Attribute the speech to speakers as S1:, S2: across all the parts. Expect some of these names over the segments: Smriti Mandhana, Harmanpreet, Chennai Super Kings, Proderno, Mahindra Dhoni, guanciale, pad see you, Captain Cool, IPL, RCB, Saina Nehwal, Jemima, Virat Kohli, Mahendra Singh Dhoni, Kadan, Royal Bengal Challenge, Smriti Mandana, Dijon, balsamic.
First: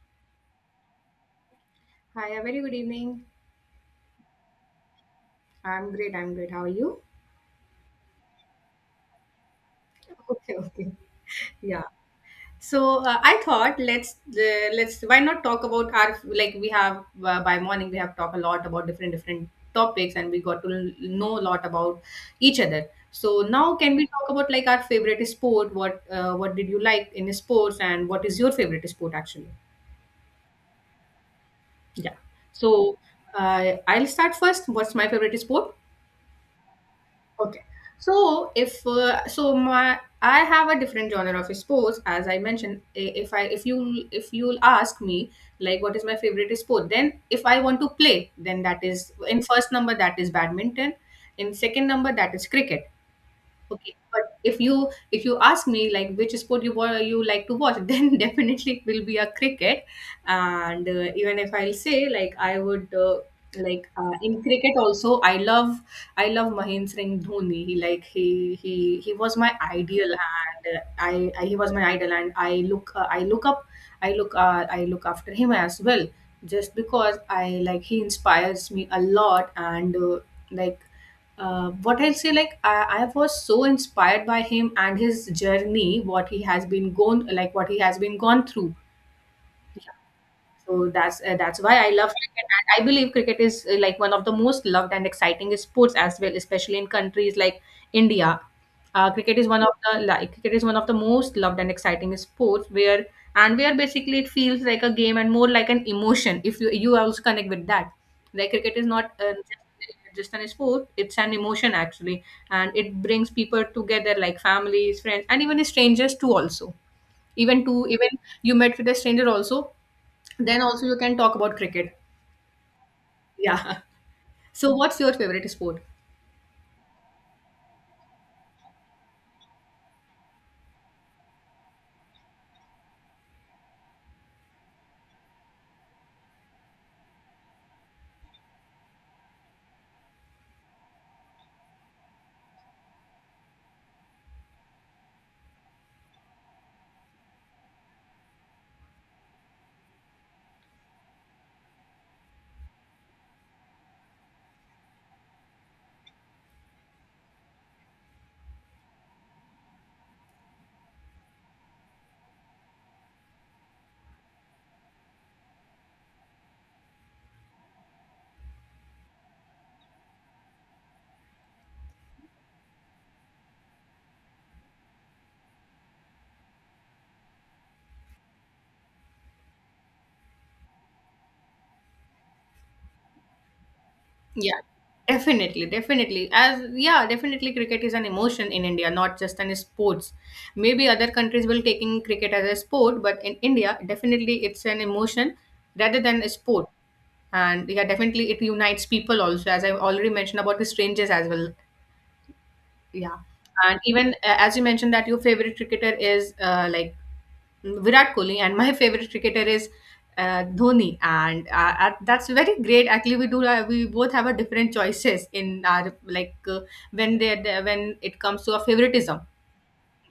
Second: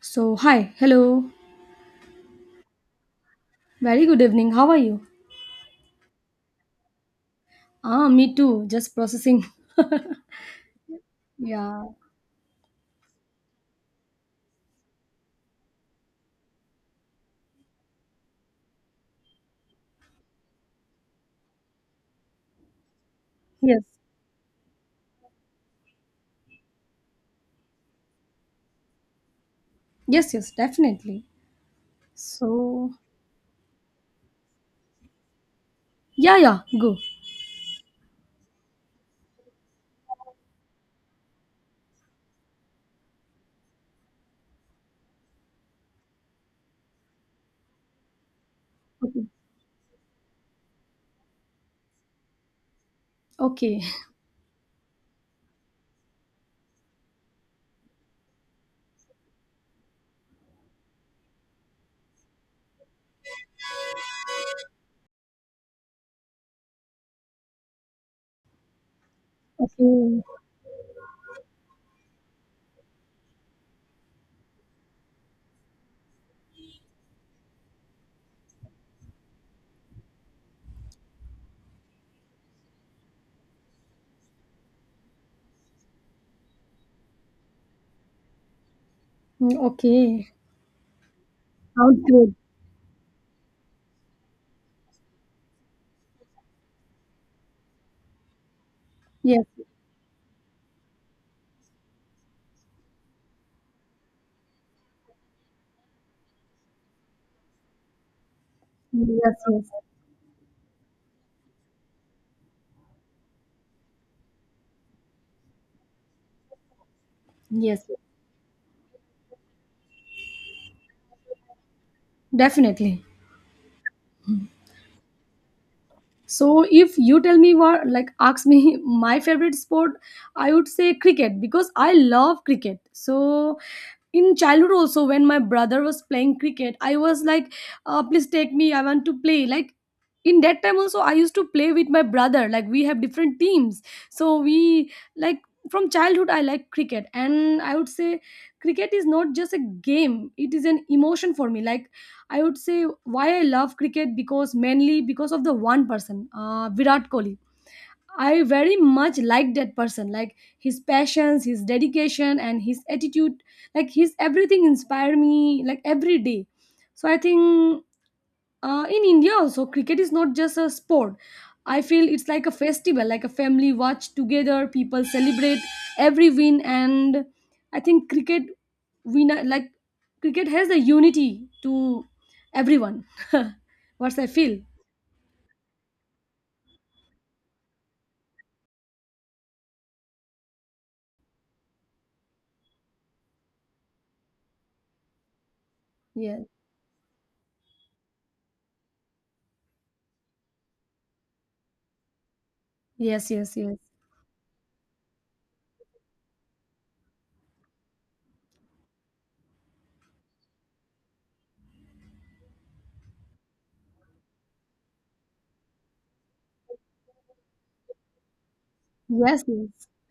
S1: So, hi, hello.
S2: Hi, a very good evening.
S1: Very good evening. How are you?
S2: I'm great. I'm great. How are you?
S1: Ah, me too. Just processing.
S2: Okay, okay. Yeah.
S1: Yeah.
S2: So I thought let's why not talk about our like we have by morning we have talked a lot about different topics, and we got to know a lot about each other. So now
S1: Yes.
S2: can we talk about like our favorite sport? What did you like in sports, and what is your favorite sport actually?
S1: Yes, yes, definitely.
S2: Yeah.
S1: So,
S2: So I'll start first. What's my favorite sport?
S1: yeah, yeah, go.
S2: Okay. So if so my I have a different genre of sports. As I mentioned, if I if you if you'll ask me like what is my favorite sport, then if I want to play, then that is
S1: Okay.
S2: in first number, that is badminton, in second number, that is cricket.
S1: Okay.
S2: Okay, but if you ask me like which sport you like to watch, then definitely it will be a cricket. And even if I'll say like I would like in cricket also, I love Mahendra Singh Dhoni. He like he was my ideal,
S1: Okay.
S2: and I, he was my idol, and I look up, I look after him as well, just because I like he inspires me a lot and. Like what I'll say, like I was so inspired by him and his journey, what he has been gone, like what he has been gone through.
S1: Mm, okay.
S2: So that's why I
S1: Sounds
S2: love
S1: good.
S2: cricket. And I believe cricket is like one of the most loved and exciting sports as well, especially in countries like India. Cricket
S1: Yes.
S2: is one of the most loved and exciting sports where and where basically it feels like a game and more like an emotion. If you also connect with that, like cricket is not
S1: Yes, yes.
S2: just an sport; it's an emotion actually, and it brings people together like families, friends, and even strangers too. Also, even to
S1: Yes. Yes.
S2: even you met with a stranger also, then also you can talk about cricket.
S1: Definitely.
S2: Yeah. So what's your favorite sport?
S1: So if you tell me what, like, ask me my favorite sport, I would say cricket because I love cricket. So in childhood also, when my brother was playing cricket, I was like, please take me, I want to play. Like, in that time also I used to play with my brother, like we have different teams, so we, like, from childhood I like cricket, and I would say cricket is not just a game, it is an emotion for me. Like I would say why I love cricket, because mainly because of the one person, Virat Kohli. I very much like that person, like his passions, his dedication, and his attitude. Like his everything inspire me, like every day. So I think, in India also, cricket is not just a sport. I feel it's like a festival, like a family watch together. People celebrate every win, and I think cricket, we not, like cricket has the unity to everyone. What's I feel?
S2: Yeah. Definitely, definitely. As yeah, definitely cricket is an emotion in India, not just an sports. Maybe other countries will taking cricket as a sport, but in India, definitely it's an emotion rather than a
S1: Yeah.
S2: sport. And yeah, definitely it unites people also, as I've already mentioned about the strangers as well. Yeah.
S1: Yes. Yes. Yes.
S2: And even as you mentioned that your favorite cricketer is like Virat Kohli, and my favorite cricketer is Dhoni, and that's very great. Actually, we both have a different choices in our like when when it comes to a favoritism.
S1: Yes.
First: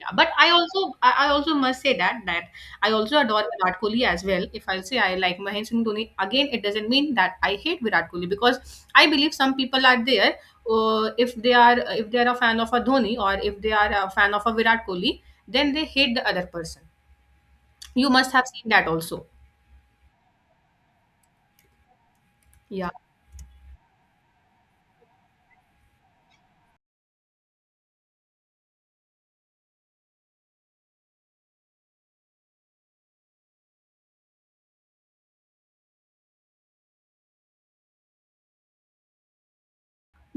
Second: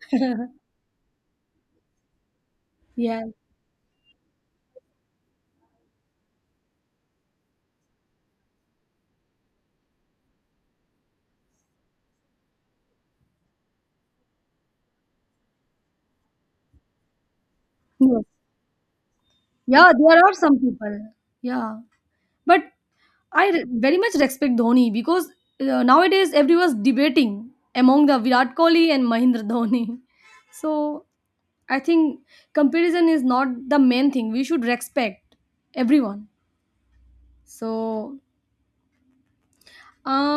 S2: Yeah, but I I also must say that I also
S1: Yeah. Yes.
S2: adore Virat Kohli as well. If I say I like Mahendra Singh Dhoni, again it doesn't mean that I hate Virat Kohli, because I believe some people are there. Uh, if they are if they are a fan of a Dhoni, or if they are a fan of a Virat Kohli, then they hate the other person. You must have seen that also.
S1: Yeah. There are some people. Yeah. But
S2: Yeah,
S1: I re- very much respect Dhoni, because nowadays everyone's debating among the Virat Kohli and Mahindra Dhoni. So I think comparison is not the main thing. We should respect everyone. So,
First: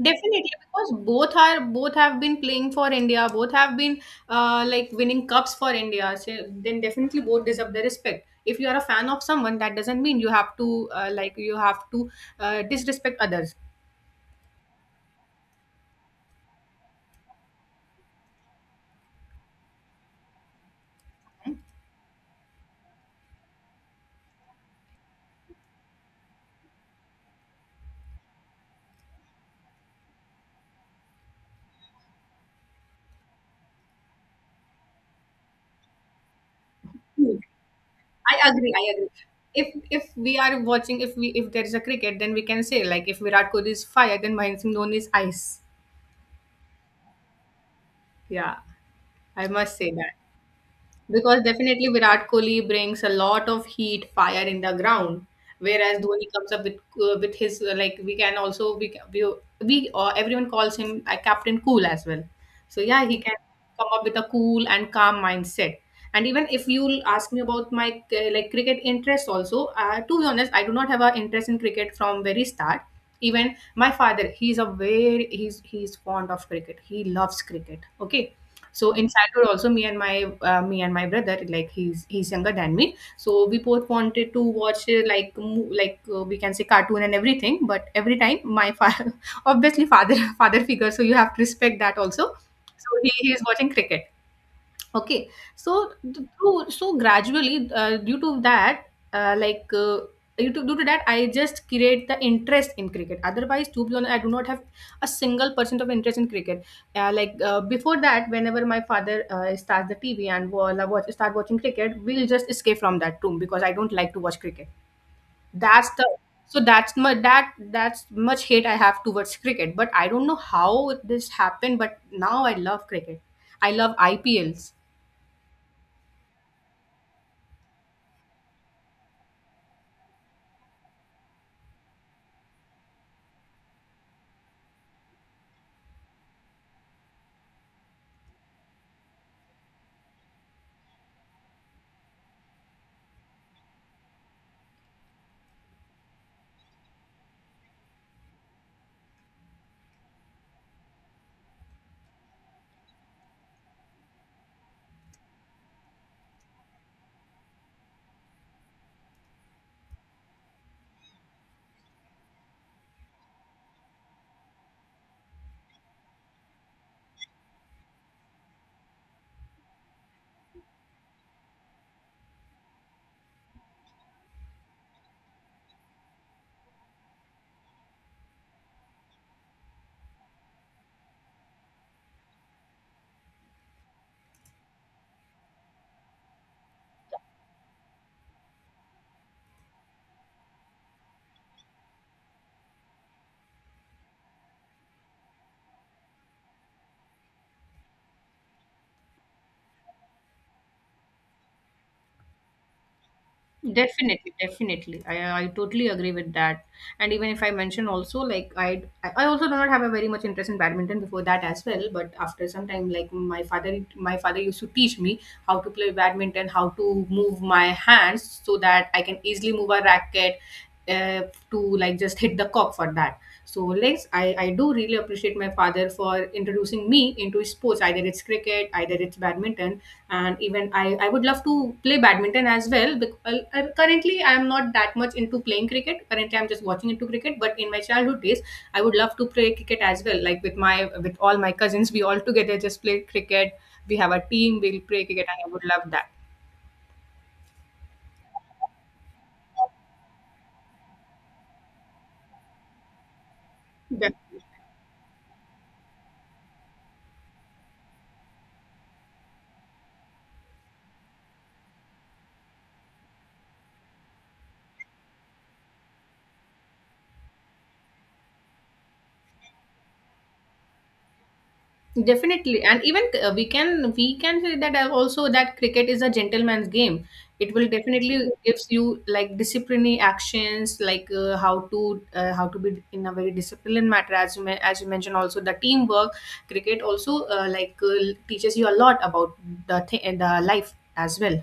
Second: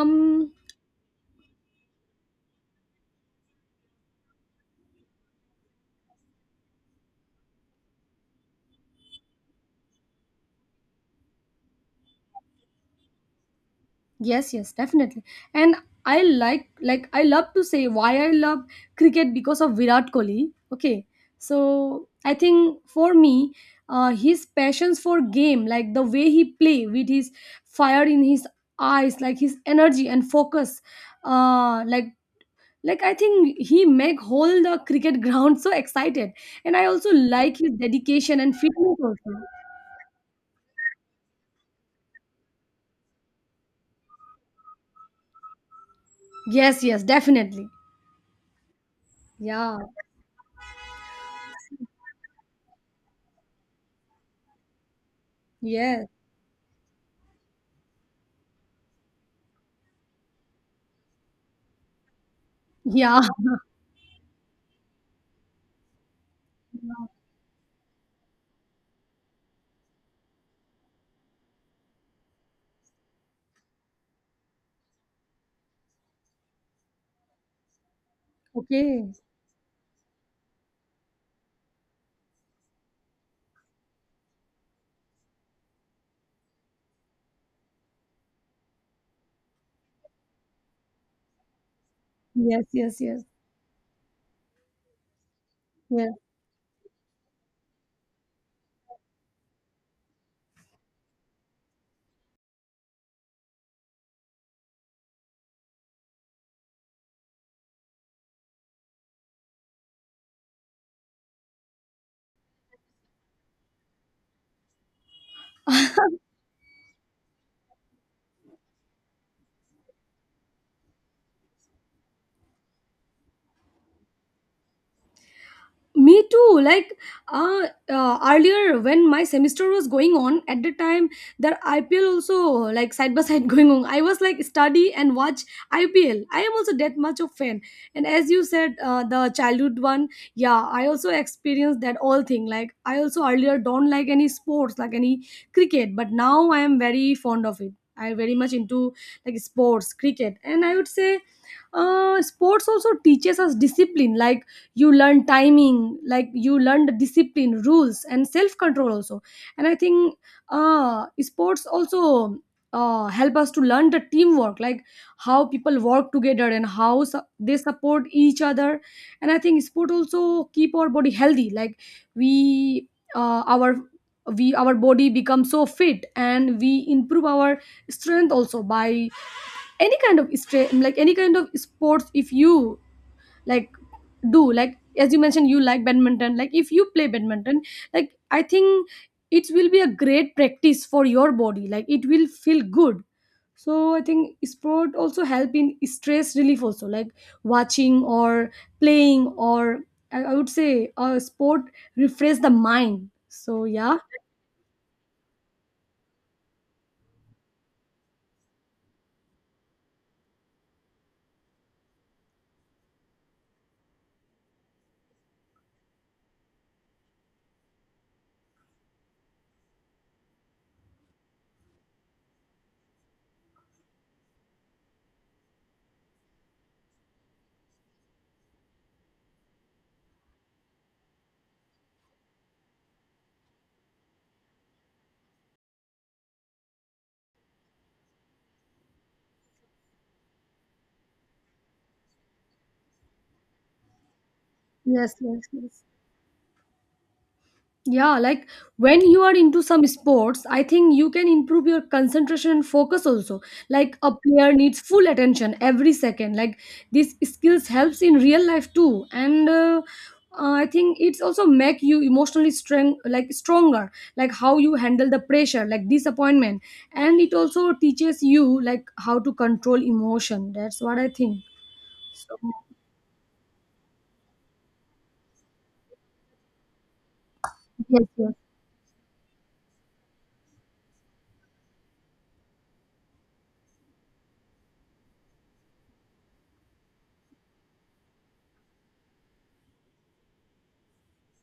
S2: definitely, because both are both have been playing for India, both have been like winning cups for India. So then definitely both deserve the respect. If you are a fan of someone, that doesn't mean you have to disrespect others.
S1: yes, yes, definitely. And I, like, I love to say why I love cricket because of Virat Kohli. Okay. So I think for me, his passions for game, like the way he play with his fire in his eyes, like his energy and focus, uh, like like I think he make whole the cricket ground so excited. And I also
S2: Hmm.
S1: like his dedication
S2: I
S1: and
S2: agree. I
S1: fitness
S2: agree.
S1: also.
S2: If we are watching, if there is a cricket, then we can say like if Virat Kohli is fire, then Mahendra Singh Dhoni is ice.
S1: Yes, yes, definitely.
S2: Yeah, I must
S1: Yeah.
S2: say that. Because definitely Virat Kohli brings a lot of heat, fire in the ground, whereas
S1: Yes.
S2: Dhoni comes up with his like we can also we ca- we everyone calls him Captain Cool as well. So yeah, he
S1: Yeah.
S2: can come up with a cool and calm mindset. And even if you'll ask me about my like cricket interest also, to be honest, I do not have an interest in cricket from very start. Even my father, he's fond of cricket. He loves cricket. Okay, so in
S1: Okay.
S2: childhood, also me and my brother, like he's younger than me, so we both wanted to watch we can say cartoon and everything. But every time my father, obviously father, father figure, so you have to respect that also.
S1: Yes,
S2: So
S1: yes, yes,
S2: he is watching cricket. Okay, so
S1: yes.
S2: through, so gradually due to that, uh, like uh, due to that, I just create the interest in cricket. Otherwise, to be honest, I do not have a single percent of interest in cricket. Before that, whenever my father starts the TV, and while I watch start watching cricket, we'll just escape from that room because I don't like to watch cricket. That's the that's my that's much hate I have towards cricket. But I don't know how this happened. But now I love cricket. I love IPLs.
S1: Me too, like earlier, when my semester was going on, at the time the IPL also, like, side by side going on, I was like study and watch IPL. I am also that much of fan. And as you said, the childhood one, yeah, I also experienced that all thing. Like I also earlier don't like any sports, like any cricket, but now I am very fond of it. I very much into, like, sports, cricket. And I would say sports also teaches us discipline, like you learn timing, like you learned discipline, rules, and self control also. And I think sports also help us to learn the teamwork, like how people work together and how su- they support each other. And I think sport also keep our body healthy, like we our we our body becomes so fit, and we improve our strength also by any kind of stre- like any kind of sports, if you like do, like, as you mentioned, you like badminton, like if you play badminton, like I think it will be a great practice for your body, like it will feel good. So I think sport also help in stress relief also, like watching or playing or, I would say, sport refresh the mind. So yeah.
S2: Definitely, definitely. I totally agree with that. And even if I mention also, like I also do not have a very much interest in badminton before that as well. But after some time, like my father used to teach me how to play badminton, how to move my hands so that I can easily move a racket uh, to like just hit the cock for that. So legs, I do really appreciate my father for introducing me into sports, either it's cricket, either it's badminton, and even I would love to play badminton as well, because currently I am not that much into playing cricket, currently I'm just watching into cricket, but in my childhood days I would love to play cricket as well, like with my with all my cousins we all together just play cricket, we have a team, we'll play
S1: Yes,
S2: cricket,
S1: yes,
S2: and I would
S1: yes.
S2: love that.
S1: Yeah, like, when you are into some sports, I think you can improve your concentration and focus also. Like
S2: Yeah.
S1: a player needs full attention every second. Like these skills helps in real life too. And I think it's also make you emotionally strong, like stronger. Like how you handle the pressure, like disappointment, and it also teaches you like how to control emotion. That's what I think. So
S2: Definitely, and even we can say that also that cricket is a gentleman's game. It will
S1: yes,
S2: definitely
S1: yes,
S2: gives you like disciplinary actions, like how to be in a very disciplined matter. As as you mentioned, also the teamwork. Cricket also teaches you a lot about the life as well.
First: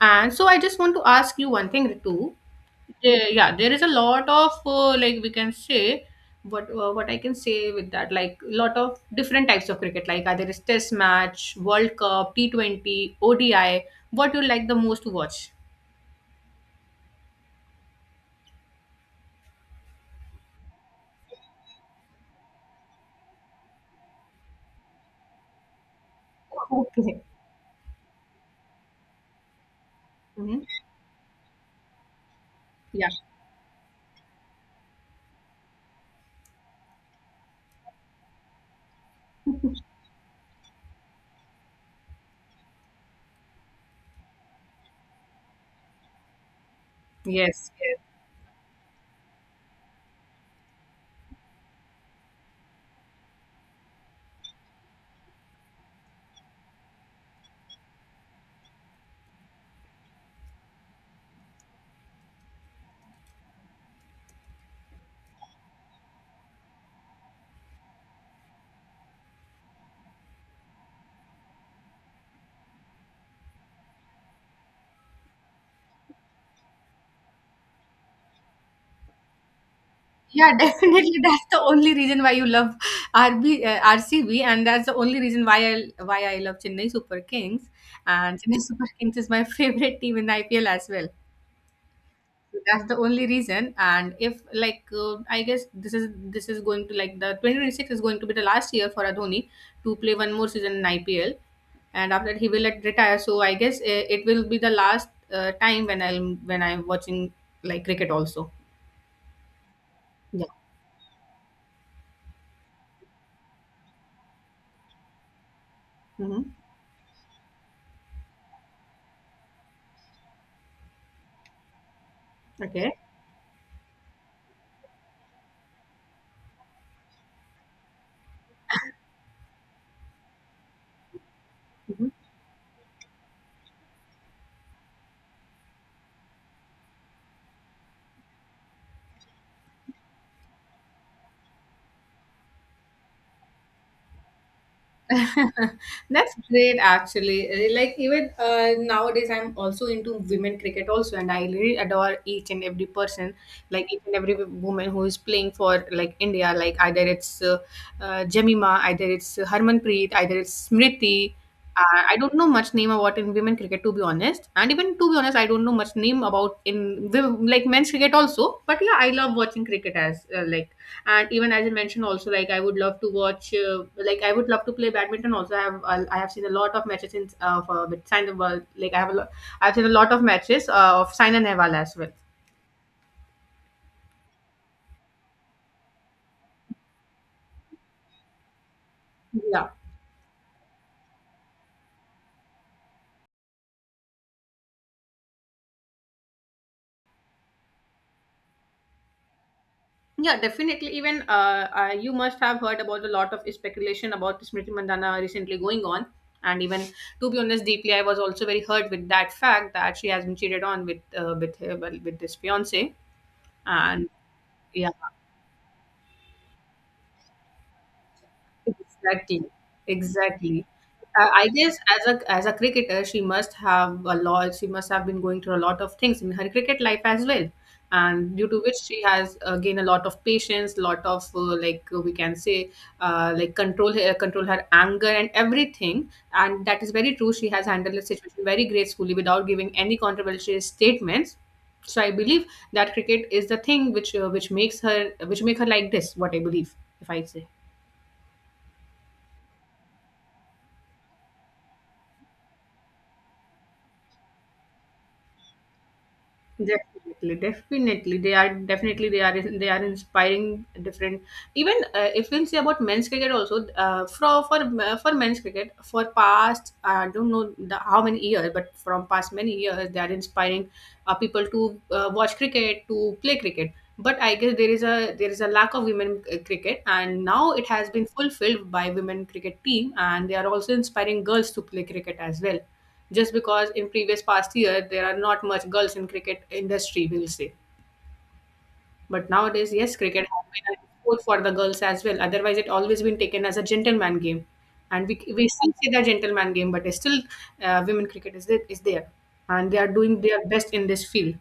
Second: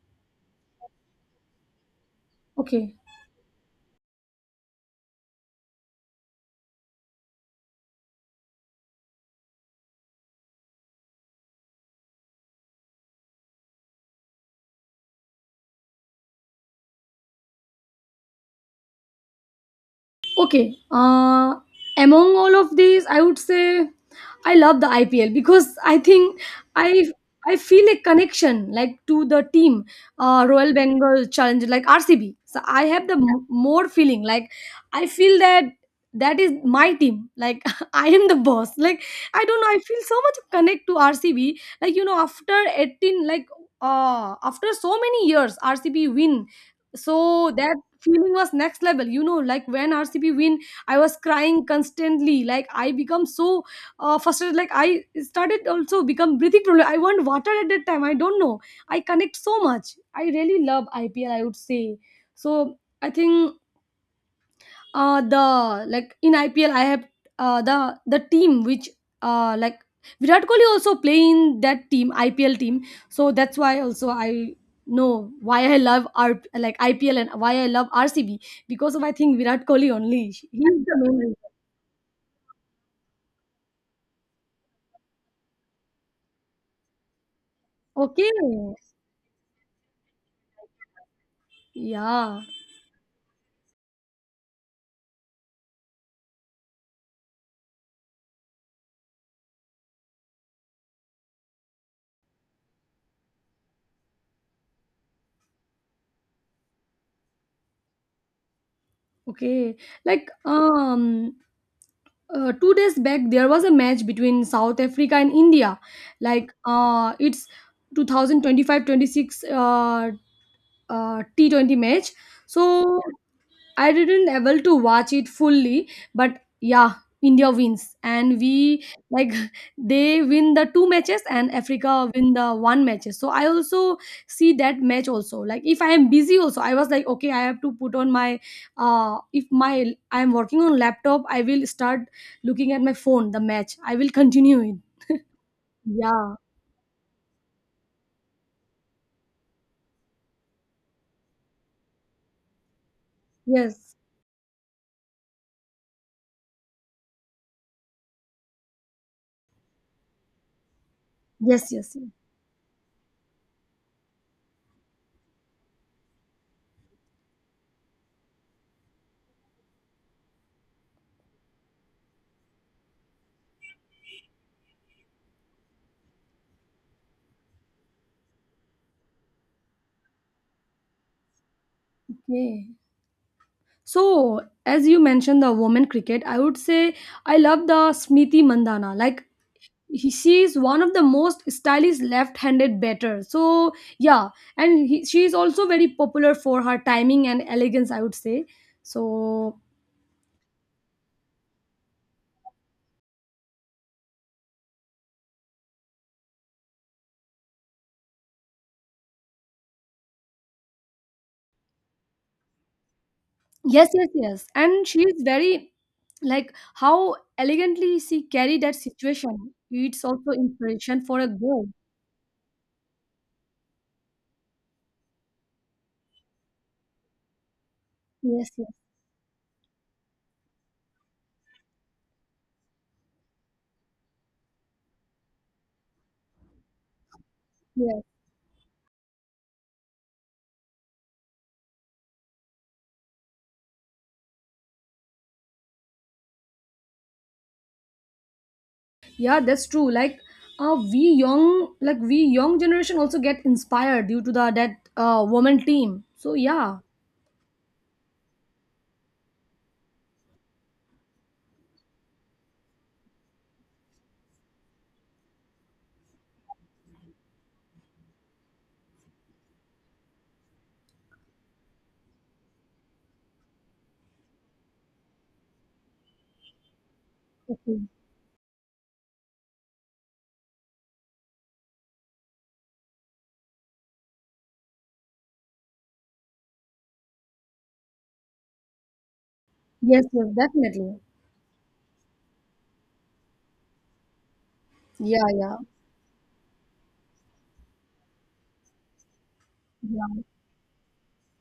S2: And so I just want to ask you one thing, Ritu,
S1: okay.
S2: yeah, yeah, there is a lot of like we can say what I can say with that, like lot of different types of cricket, like either is Test match, World Cup, T 20, ODI. What you like the most to watch?
S1: Okay. Among all of these, I would say I love the IPL, because I think I
S2: Okay.
S1: I feel a connection like to the team,
S2: Hmm.
S1: Royal Bengal Challenge, like RCB. So I have
S2: Yeah.
S1: the m- more feeling, like I feel that that is my team. Like I am the boss. Like I don't know, I feel so much connect to RCB. Like, you know, after 18, like after so many years, RCB win. So
S2: Yes,
S1: that
S2: yes.
S1: feeling was next level, you know, like when RCB win I was crying constantly, like I become so frustrated, like I started also become breathing problem, I want water at that time, I don't know, I connect so much. I really love IPL, I would say. So I think the, like, in IPL I have the team which like Virat Kohli also play in that team, IPL team, so that's why also I know why I love R, like IPL, and why I love RCB, because of, I think, Virat Kohli only, he is
S2: Yeah,
S1: the main
S2: definitely.
S1: reason.
S2: That's the only reason why you love RCB, and that's the only reason why I love Chennai Super Kings.
S1: Okay.
S2: And Chennai Super Kings is my favorite team in IPL as well.
S1: Yeah.
S2: That's the only reason. And if like I guess this is going to like the 2026 is going to be the last year for adhoni to play one more season in ipl, and after that he will, like, retire, so I guess it will be the last time when I'm watching like cricket also.
S1: Okay. Like,
S2: Yeah.
S1: 2 days back there was a match between South Africa and India.
S2: Hmm.
S1: Like, it's 2025, twenty-six, 26 T20 match.
S2: Okay.
S1: So I didn't able to watch it fully, but yeah, India wins, and we, like, they win the two matches and Africa win the one matches. So I also see that match also. Like, if I am busy also, I was like, okay, I have to put on my, if my, I am working on laptop, I will start looking at my phone the match, I will continue it.
S2: That's
S1: Yeah.
S2: great, actually. Like even nowadays, I'm also into women cricket also, and I really adore each and every person, like
S1: Yes.
S2: each and every woman who is playing for like India. Like either it's Jemima, either it's Harmanpreet, either it's Smriti.
S1: Yes. Yes. Yes.
S2: I don't know much name about in women cricket, to be honest, and even to be honest, I don't know much name about in like men's cricket also. But yeah, I love watching cricket as and even as I mentioned also, like I would love to watch like I would love to play badminton also, I have seen a lot of matches in with sign, like I've seen a lot of matches of Saina Nehwal as well.
S1: Okay. So as you mentioned, the women cricket, I would say I love the Smriti Mandhana. Like,
S2: Yeah,
S1: she is one of the most stylish left-handed batter. So yeah, and she is also very popular for her timing and elegance, I would say. So
S2: yeah, definitely. Even you must have heard about a lot of speculation about Smriti Mandana recently going on. And even to be honest, deeply, I was also very hurt with that fact that she has been cheated on with her, well, with this fiance.
S1: yes, yes,
S2: And
S1: yes, and
S2: yeah,
S1: she is very, like, how elegantly she carried that
S2: exactly,
S1: situation. It's also
S2: exactly.
S1: inspiration for a
S2: I
S1: girl.
S2: guess as a cricketer, she must have a lot. She must have been going through a lot of things in her cricket life as well, and due
S1: Yes,
S2: to
S1: yes,
S2: which she has gained a lot of patience, lot of we can say control her anger and everything. And that is very true. She has handled
S1: yes.
S2: the situation very gracefully without giving any controversial statements. So I believe that cricket is the thing which makes her, which make her like this. What I believe, if I say.
S1: Yeah, that's true. Like, we young, like we young generation also get inspired due to the that woman team. So yeah.
S2: Definitely, definitely they are inspiring different. Even if we'll say about men's cricket also, for men's cricket, for past I don't know the, how many years, but from past many years they are inspiring people to watch cricket, to play cricket. But I guess there is a lack of women cricket, and now it
S1: Okay.
S2: has been fulfilled by women cricket team, and they are also inspiring girls to play cricket as well, just because in previous past year there are not much girls in cricket industry, we'll say, but nowadays yes
S1: Yes, yes,
S2: cricket has been a
S1: definitely.
S2: sport for the girls as well, otherwise it always been taken as a gentleman game, and
S1: Yeah,
S2: we
S1: yeah,
S2: still see the gentleman game, but still women cricket is there, and they are doing
S1: yeah.
S2: their best in this field.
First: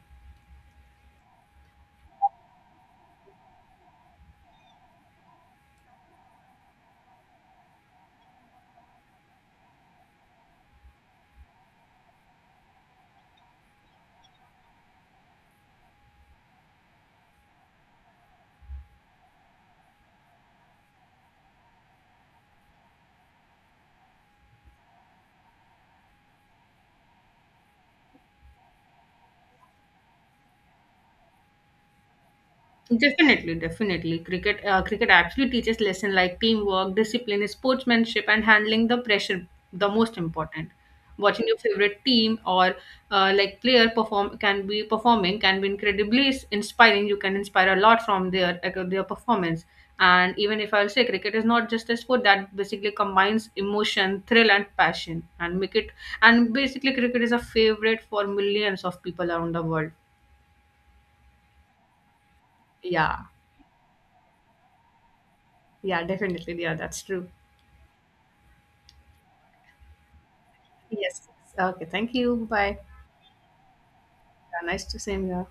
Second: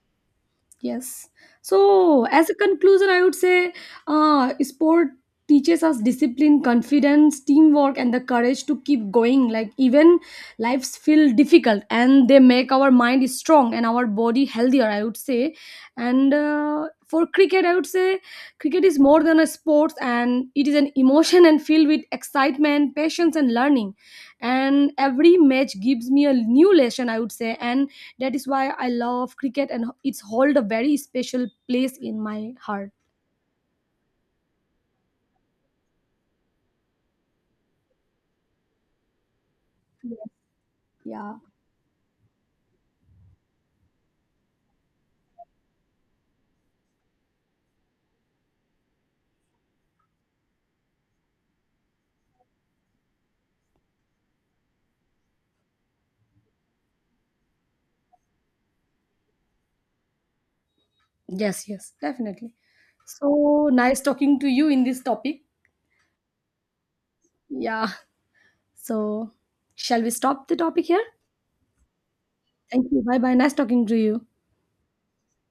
S1: Yes. So, as a conclusion, I would say sport teaches us discipline, confidence, teamwork, and the courage to keep going. Like, even lives feel difficult, and they make our mind strong and our body healthier, I would say. And for cricket, I would say cricket is more than a sport, and it is an emotion and filled with excitement, patience, and learning. And every match gives me a new lesson, I would say. And that is why I love cricket, and it's hold a very special place in my heart.
S2: Definitely, definitely. Cricket, cricket actually teaches lesson like teamwork, discipline, sportsmanship, and handling the pressure. The
S1: Yes.
S2: most important.
S1: Yeah.
S2: Watching your favorite team or player performing can be incredibly inspiring. You can inspire a lot from their like, their performance. And even if I'll say cricket is not just a sport, that basically combines emotion, thrill, and passion, and make it and basically cricket is a favorite for millions of people around the world.
S1: Yes, yes, definitely.
S2: Yeah,
S1: So, nice talking to you in this topic.
S2: yeah, definitely. Yeah, that's true.
S1: Yeah. So shall we stop the topic here?
S2: Yes. Okay. Thank you. Bye.
S1: Thank you. Bye bye. Nice talking to you.
S2: Yeah, nice to see you.